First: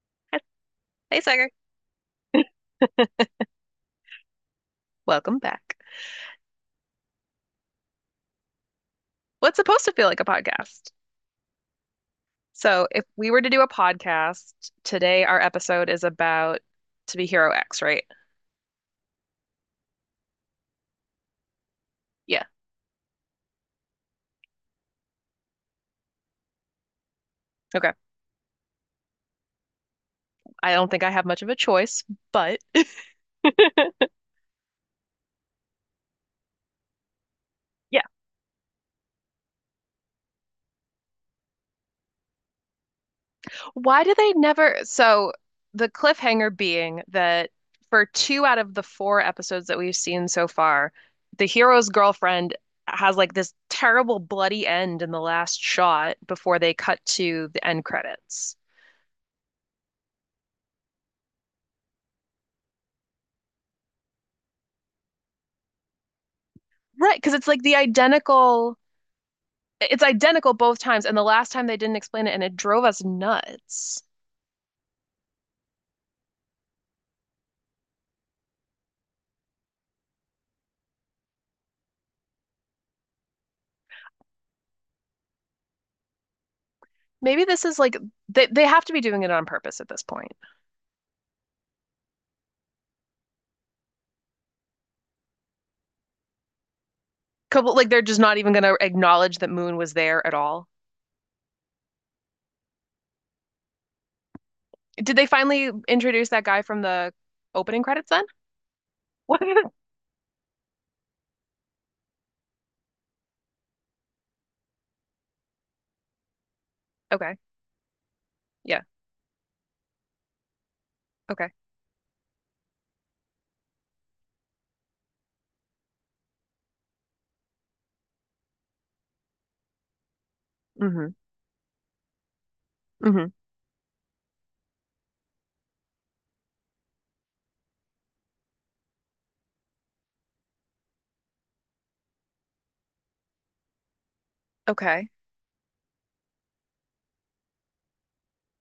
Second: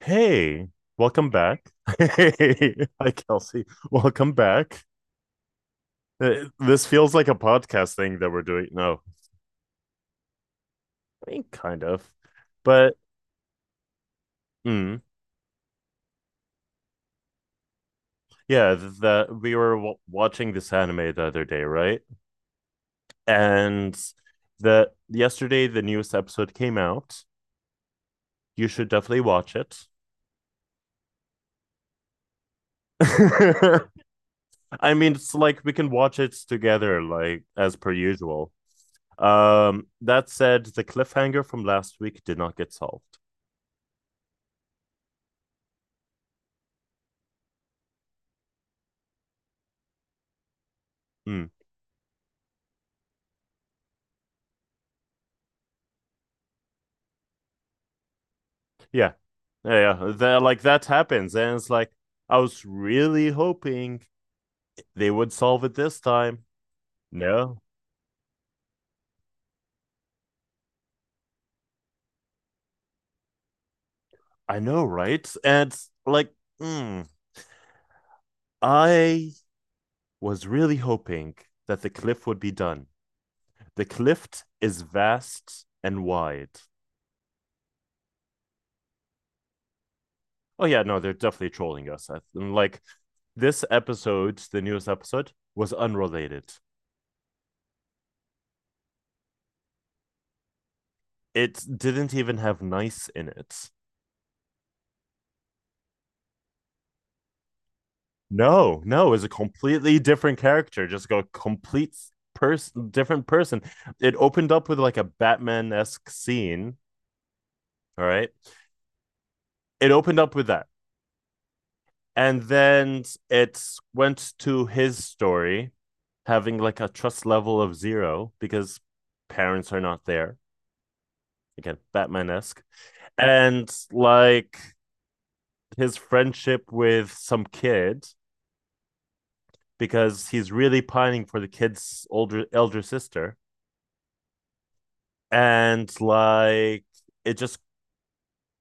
Hey, Hey, welcome Sagar. back. Hey, hi, Kelsey. Welcome back. Welcome back. This feels like a podcast thing that we're doing. No, What's supposed to feel like a podcast? I mean, kind of. So, But if we were to do a podcast mm, today, our episode is about To Be Hero X, right? yeah, that we were w watching this anime the other day, right? Yeah. And the yesterday the newest episode came out. Okay. You should definitely watch it. I don't think I have much of a choice, but I mean, it's like we can watch it together, like as per yeah. usual. That said, the cliffhanger from last week did not get solved. Why do they never? So, the cliffhanger being that for two out of the four episodes that we've seen so far, the Mm. hero's girlfriend has this terrible bloody end in the last shot before they cut to the end credits. Yeah. Yeah, yeah. That, like that happens. And it's like, I was really hoping they would solve it this time. Right, because it's No. like the identical, it's identical both times, and the last time they didn't explain it, and it drove us nuts. I know, right? And like, mm, I was really hoping that the cliff would be done. The cliff is vast and wide. Maybe this is like they have to be doing it on purpose at this point. Oh yeah, no, they're definitely trolling us. And, like this episode, the newest episode, was unrelated. Couple like they're just not even going to acknowledge that Moon was there at all. It didn't even have nice in it. Did they finally introduce that guy from the opening credits then? No, no, it's a What? completely different character, just like a complete person, different person. It opened up with like a Batman esque scene. Okay. All right. Yeah. It opened up with that. Okay. And then it went to his story, having like a trust level of zero because parents are not there. Mm-hmm. Again, Batman esque. Mm-hmm. And like his friendship with some kid because he's really pining for the kid's older elder sister, Okay. and like it just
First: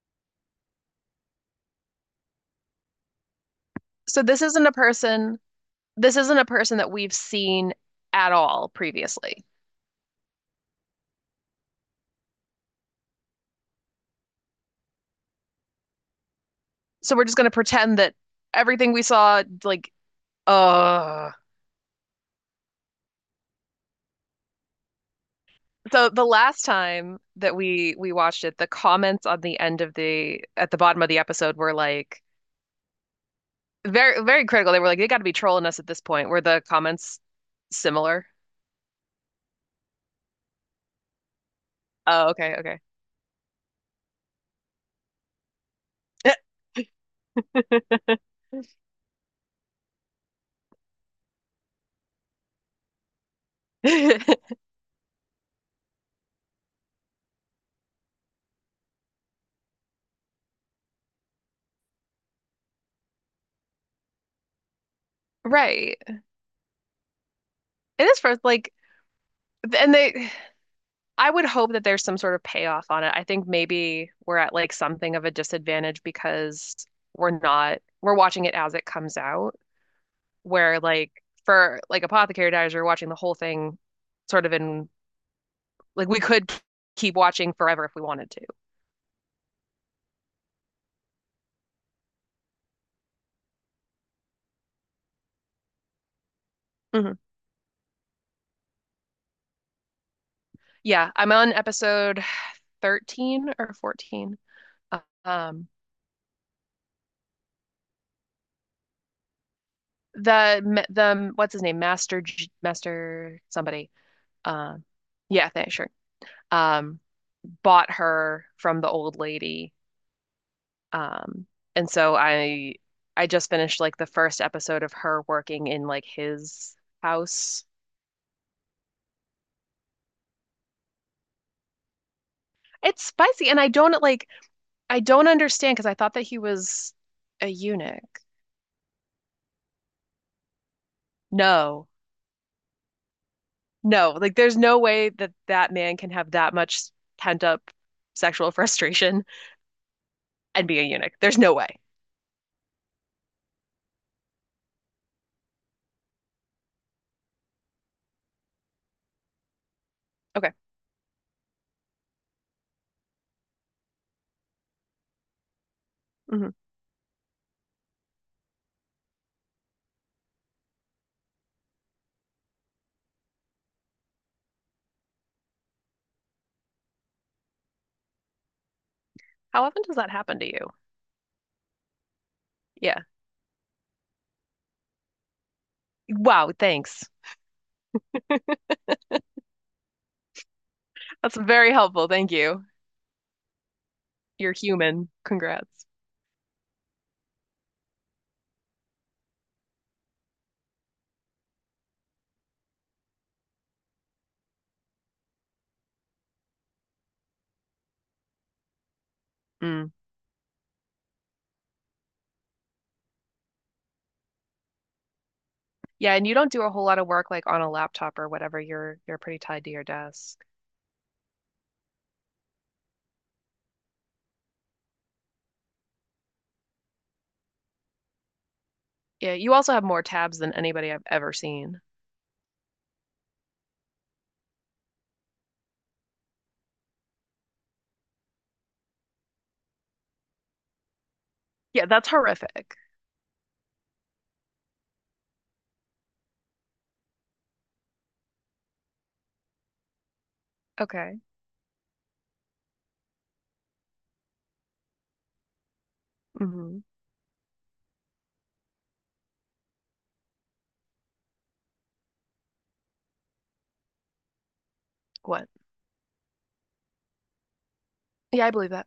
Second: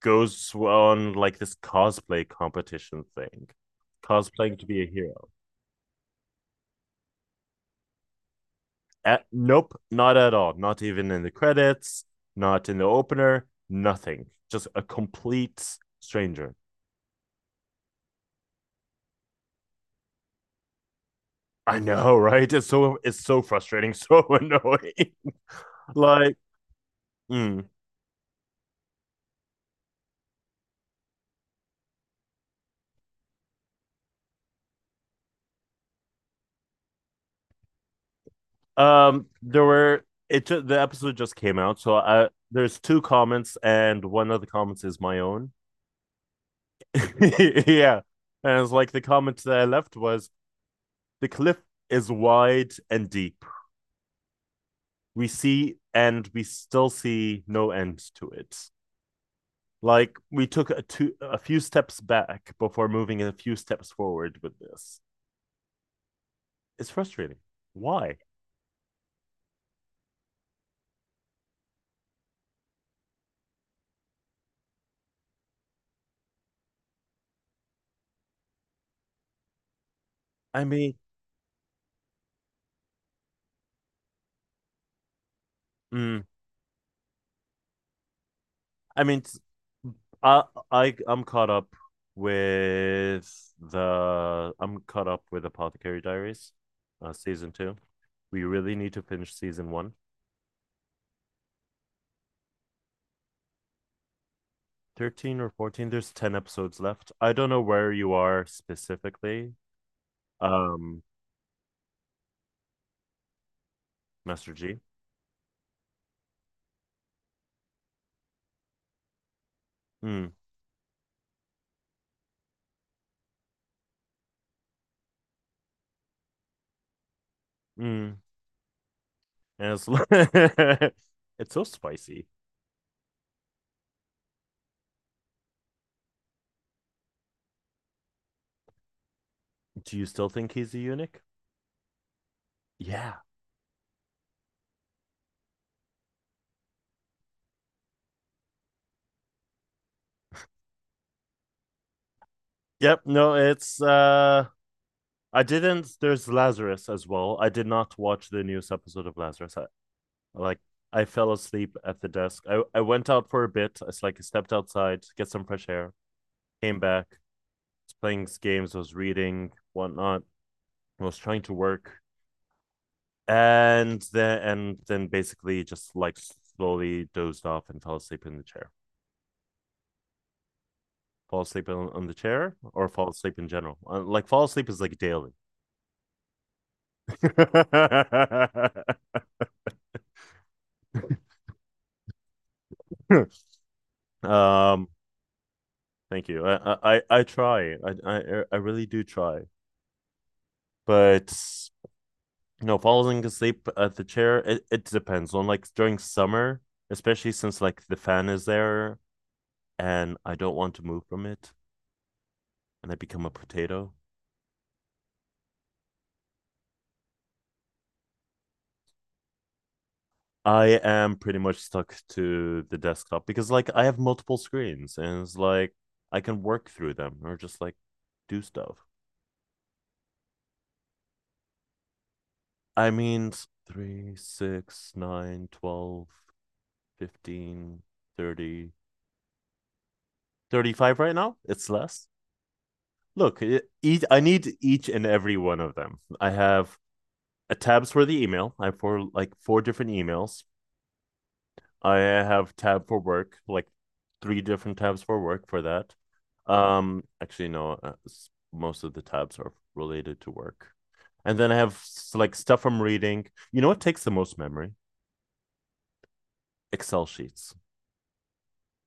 goes on like this cosplay competition thing, So cosplaying to be a hero. This isn't a person that we've seen at all previously. Nope, not at all, not even in the credits, not in the opener, nothing, just a complete stranger. So we're just going to pretend that everything we saw like— Oh, I know, right, it's so frustrating, so annoying. so the Like. last time that Mm. we watched it, the comments on the end of the at the bottom of the episode were like very very critical. They were like, they got to be trolling us at this point. Were the comments similar? There were it The episode just came out, so I Oh, okay, there's okay. two comments, and one of the comments is my own. Yeah. And it's like the comment that I left was the cliff is wide and deep. We see, and we still see no end to it. Like we took a few steps back before moving a few steps forward with this. Right. It's frustrating. It Why? is first like and they— I would hope that there's some sort of payoff on it. I think maybe we're at like something of a disadvantage because we're not we're watching it as it comes out, I where mean, like for like Apothecary Diaries, you're watching the whole thing sort of in— like we mm, could keep watching forever if we wanted to. I mean, I I I'm caught up with I'm caught up with Apothecary Diaries, Mhm. season 2. We really need to finish season 1. Yeah, I'm on episode 13 or 14. 13 or Um, 14, there's 10 episodes left. I don't know where you are specifically. the um the what's his name, Master G- Master somebody. Master Um, uh, G. yeah, thanks, sure. Um, bought her from the old lady. mm, Um, and so I just finished like the first episode of her working in like his house. mm. And it's, it's so spicy. It's spicy, and I don't understand because I thought that he was a eunuch. Do you still think he's a eunuch? No. Yeah. No, like there's no way that that man can have that much pent up sexual frustration and be a eunuch. There's no way. Yep. No, it's I didn't there's Lazarus as well. I did not watch the newest episode of Lazarus. Okay. Like I fell asleep at the desk. I went out for a bit. It's like I stepped outside to get some fresh air, Hmm. came back, was playing games, was reading whatnot. I was trying to work, and then basically just like slowly dozed off and fell asleep in the chair. How often does that happen to you? Fall asleep on the chair, or Yeah. fall asleep in general. Like fall asleep is like daily. Wow, thanks. That's very helpful. Thank you. You're um, human. Congrats. Thank you. I try. I really do try, but falling asleep at the chair. It depends on like during summer, especially since like the fan is there, Mm. and I don't want to move from it, and I become a potato. Yeah, and you don't do a whole lot of work like on a laptop or whatever. You're pretty tied to your desk. I am pretty much stuck to the desktop because like I have multiple screens, and it's like I can work through them or just like do stuff. Yeah, you also have more tabs than anybody I've ever seen. I mean, 3, 6, 9, 12, 15, 30, 35 right now. It's Yeah, less. that's horrific. Look, I need each and every one of them. I have a tabs for the email. I have four different emails. Okay. I have tab for work, like three different tabs for work for that. Hmm. Actually, no, most of the tabs are related to work. And then I have like stuff I'm reading. You know what takes the most memory? What? Excel sheets. Yeah, I believe that.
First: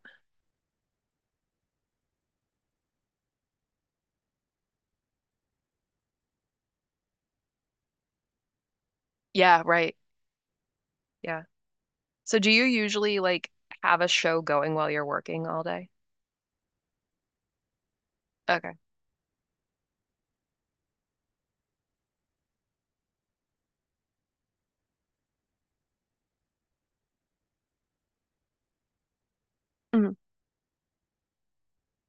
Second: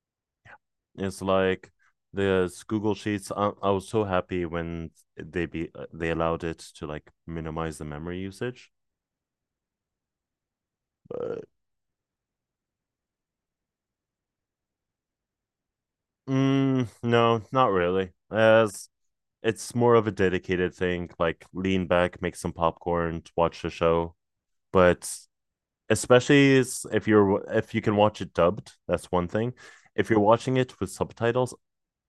It's like this Google Sheets. I was so happy when they allowed it to like minimize the memory usage. Yeah, right. But Yeah. So do you usually like have a show going while you're working all day? No, not really. Okay. As It's more of a dedicated thing, like lean back, make some popcorn, watch the show. But especially if you can watch it dubbed, that's one thing. If Hmm. you're watching it with subtitles,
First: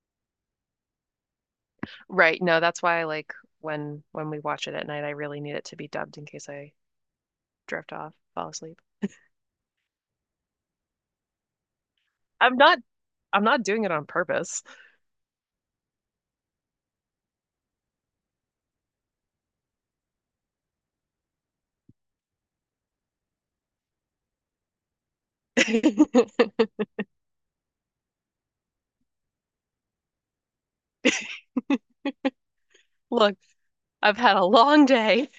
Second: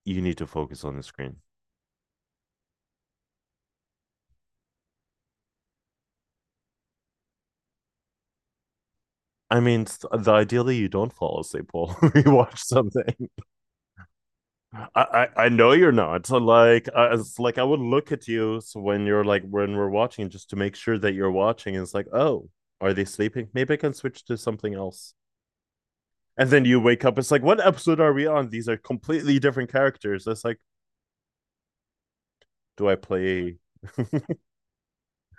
you need to focus on the screen. Right. No, that's why I like when we watch it at night, I really need it to be dubbed in case I drift off, fall asleep. I mean, the ideally you don't fall asleep while you I'm watch not something. I'm not doing it on purpose. I know you're not. So, like it's like I would look at you so when you're like when we're watching, just to make sure that you're watching. And it's like, oh, are they sleeping? Maybe I can switch to something else. And then you wake up, it's like, what episode are we on? These are completely different characters. That's like, do I Look, play? I've had a long day.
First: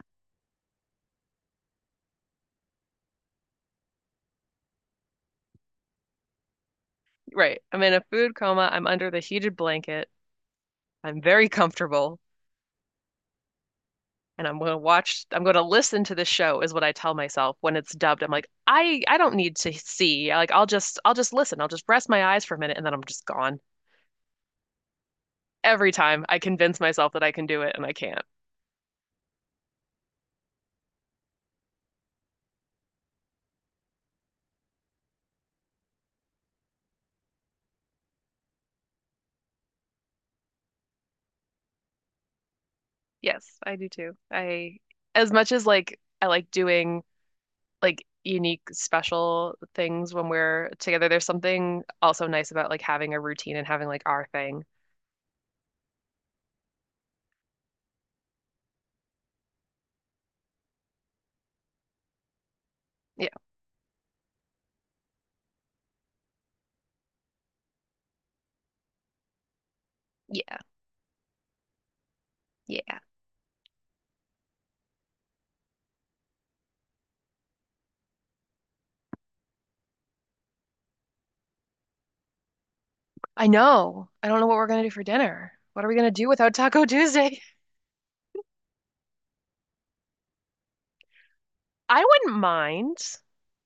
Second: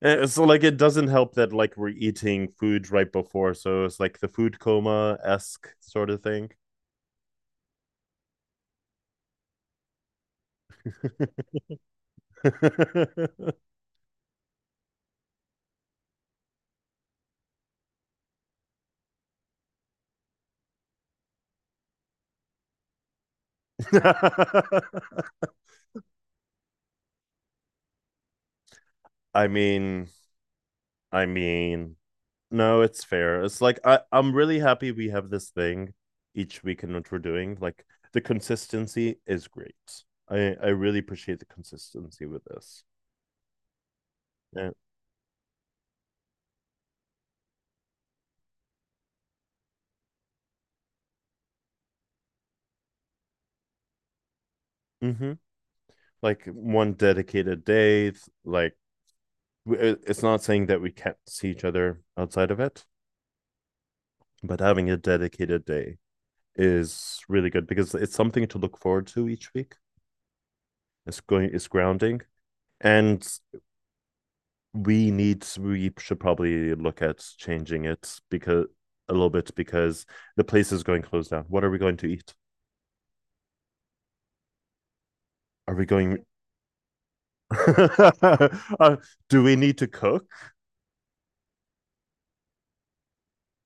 So like it doesn't help that like we're eating food right before, so it's like the food coma esque sort of thing. Right. I'm in a food coma. I'm under the heated blanket. I'm very comfortable, and I'm going to watch, I'm going to listen to the show is what I tell myself when it's dubbed. I'm like, I don't need to see. Like I'll just listen. I'll just rest my eyes for a minute and then I'm just gone. Every time I convince myself that I can do it and I can't. I mean, I mean, no, it's fair. It's like I'm really happy we have this thing each week in what we're doing. Like the consistency is great. I really appreciate the consistency with this. Yes, I do too. Yeah. I— as much as like I like doing like unique special things when we're together, there's something also nice about like having a routine and having like our thing. Mm-hmm. Like one dedicated day. Like it's not saying that we can't see each other outside of it, Yeah. but having a dedicated day is really good because it's something to look forward to each week. Yeah. It's going. It's grounding, Yeah. and we need. We should probably look at changing it because a little bit because the place is going closed down. What are we going to eat? I know. I don't know what we're going to do for dinner. Are What we are we going to going? do without Taco Tuesday? uh, do we need to cook? I wouldn't mind.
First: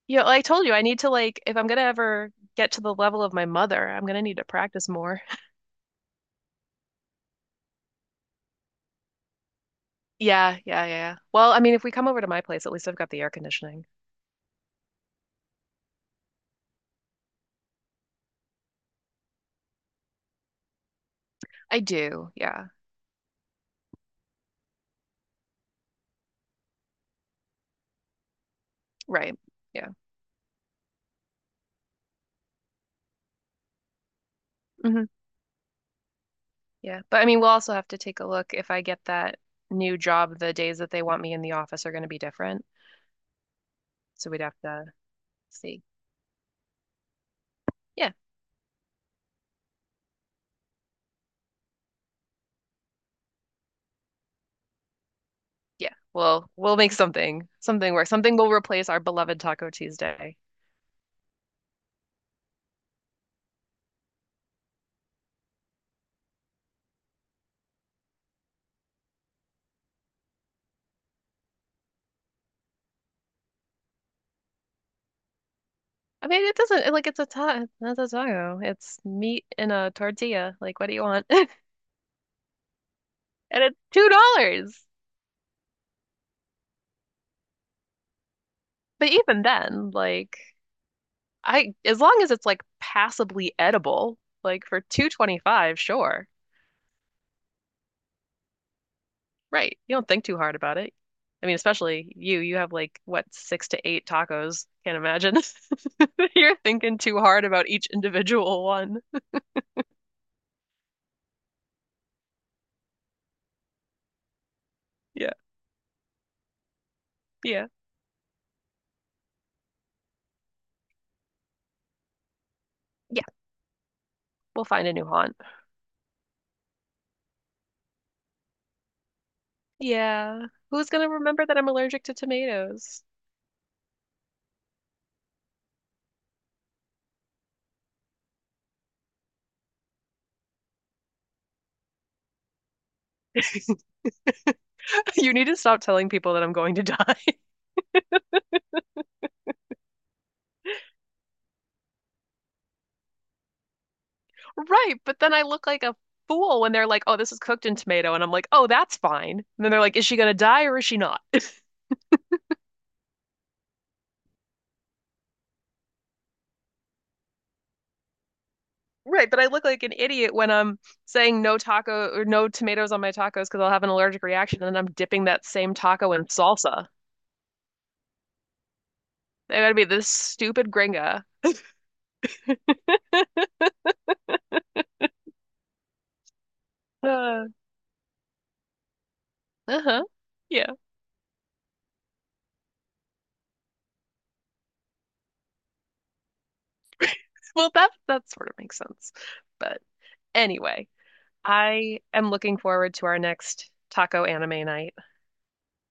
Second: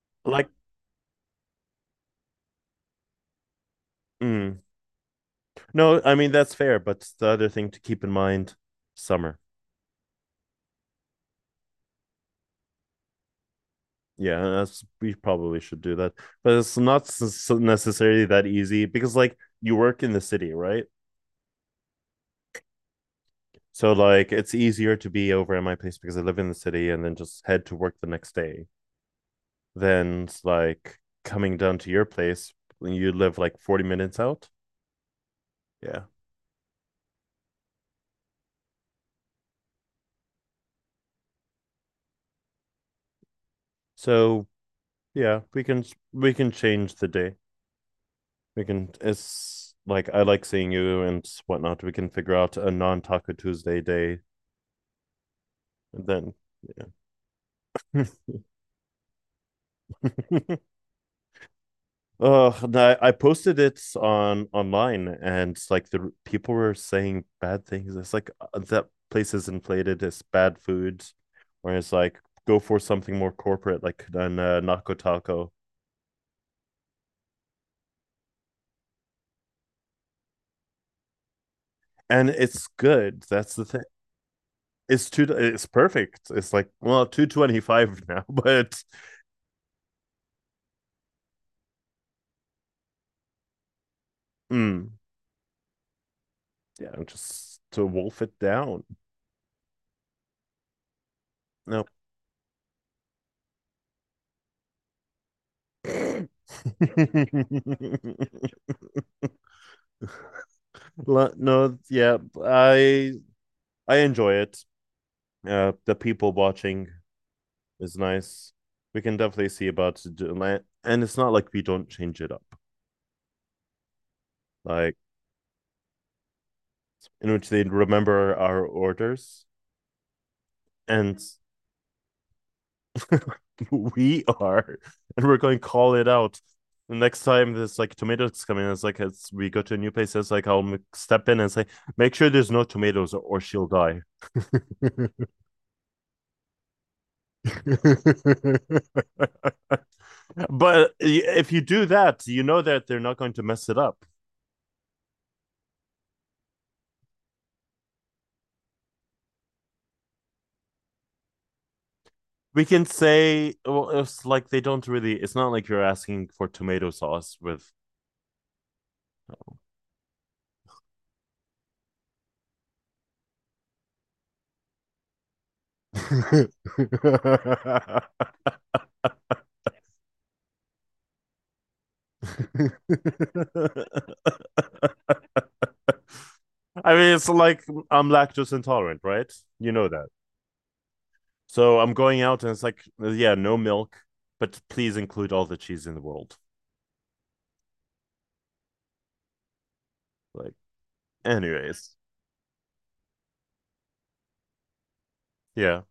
You know, I Like. told you I need to like if I'm gonna ever get to the level of my mother, I'm gonna need to mm, practice more. No, I mean that's fair, but the other thing to keep in mind, summer. Yeah, yeah, yeah. Well, I mean, if we come over to my place, at least I've got the air conditioning. Yeah, we probably should do that, but it's not necessarily that easy because like you work in the city, right? I do. Yeah. So like it's easier to be over at my place because I live in the city and then just head to work the next day. Right. Yeah. Then, like coming down to your place, you live like 40 minutes out. Hmm. Yeah. Yeah. But I mean, we'll also have to take a look if I get that new job, the days that they want me in the office are going to be different. So we'd So have to yeah, we can see. we can change the day. Yeah. We can It's like I like seeing you and whatnot. We can figure out a non-Taco Tuesday day, Yeah. and then We'll make something yeah. work. Something will replace our beloved Taco Tuesday. Oh, I posted it on online, and like the people were saying bad things. It's like that place is inflated, it's bad food. Or it's like go for something more corporate like an Nako Taco. I mean, it doesn't like— it's a ta— not a taco. It's meat in a tortilla. Like, what do you want? And it's good. That's And the it's thing. $2. It's two. It's perfect. It's like well, 2.25 now, but But even then, like, I— as long as it's like passably edible, like for mm, 2.25, sure. yeah, just to wolf it down. Right. You don't think too hard about it. I mean, No. especially you. You have like what, six to eight tacos. Can't imagine. You're thinking too hard about each individual one. No, yeah, I I enjoy it. Yeah. The people watching Yeah. is nice. We can definitely see about it, and it's not like we don't change it up. Yeah. We'll find a Like new haunt. in which they remember our orders, Yeah. Who's gonna and remember that I'm allergic to tomatoes? we are, and we're going to call it out. The next time there's like tomatoes coming, it's like as we go to a new place, it's like I'll step in and say, make sure there's no tomatoes, or she'll die. You need to stop telling people that I'm going to die. But if you do that, you know that they're not going to mess it up. Right, but then I look like a fool when they're like, "Oh, this is cooked in tomato." And I'm like, "Oh, that's fine." And then they're like, "Is she going to die or is she not?" We can say, well, it's like they don't really, it's not like you're asking for tomato sauce with Right, but I look like an idiot when I'm saying no taco or no tomatoes on my tacos because I'll have an allergic reaction and then I'm dipping that same taco in salsa. I gotta be this stupid gringa. I mean, it's like I'm lactose intolerant, right? You know uh-huh. that. Yeah. So I'm going out and it's like, yeah, no milk, but please include all the cheese in the world. Well, that that sort of makes sense. But Like, anyway, anyways, I am looking forward to our next taco anime night. yeah.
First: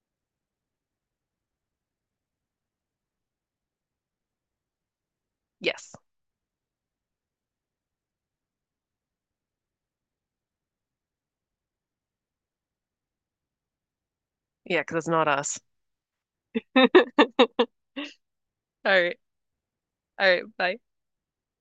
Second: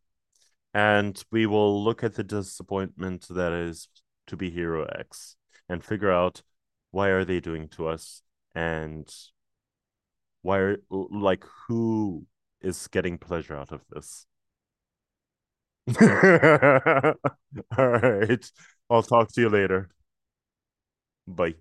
And we will look at the disappointment that is To Be Hero X and Yes. figure out why are they doing to us and why are like who is getting pleasure out of this. Yeah, because it's not us. All All right. I'll right. talk to you later. All right. Bye. Bye.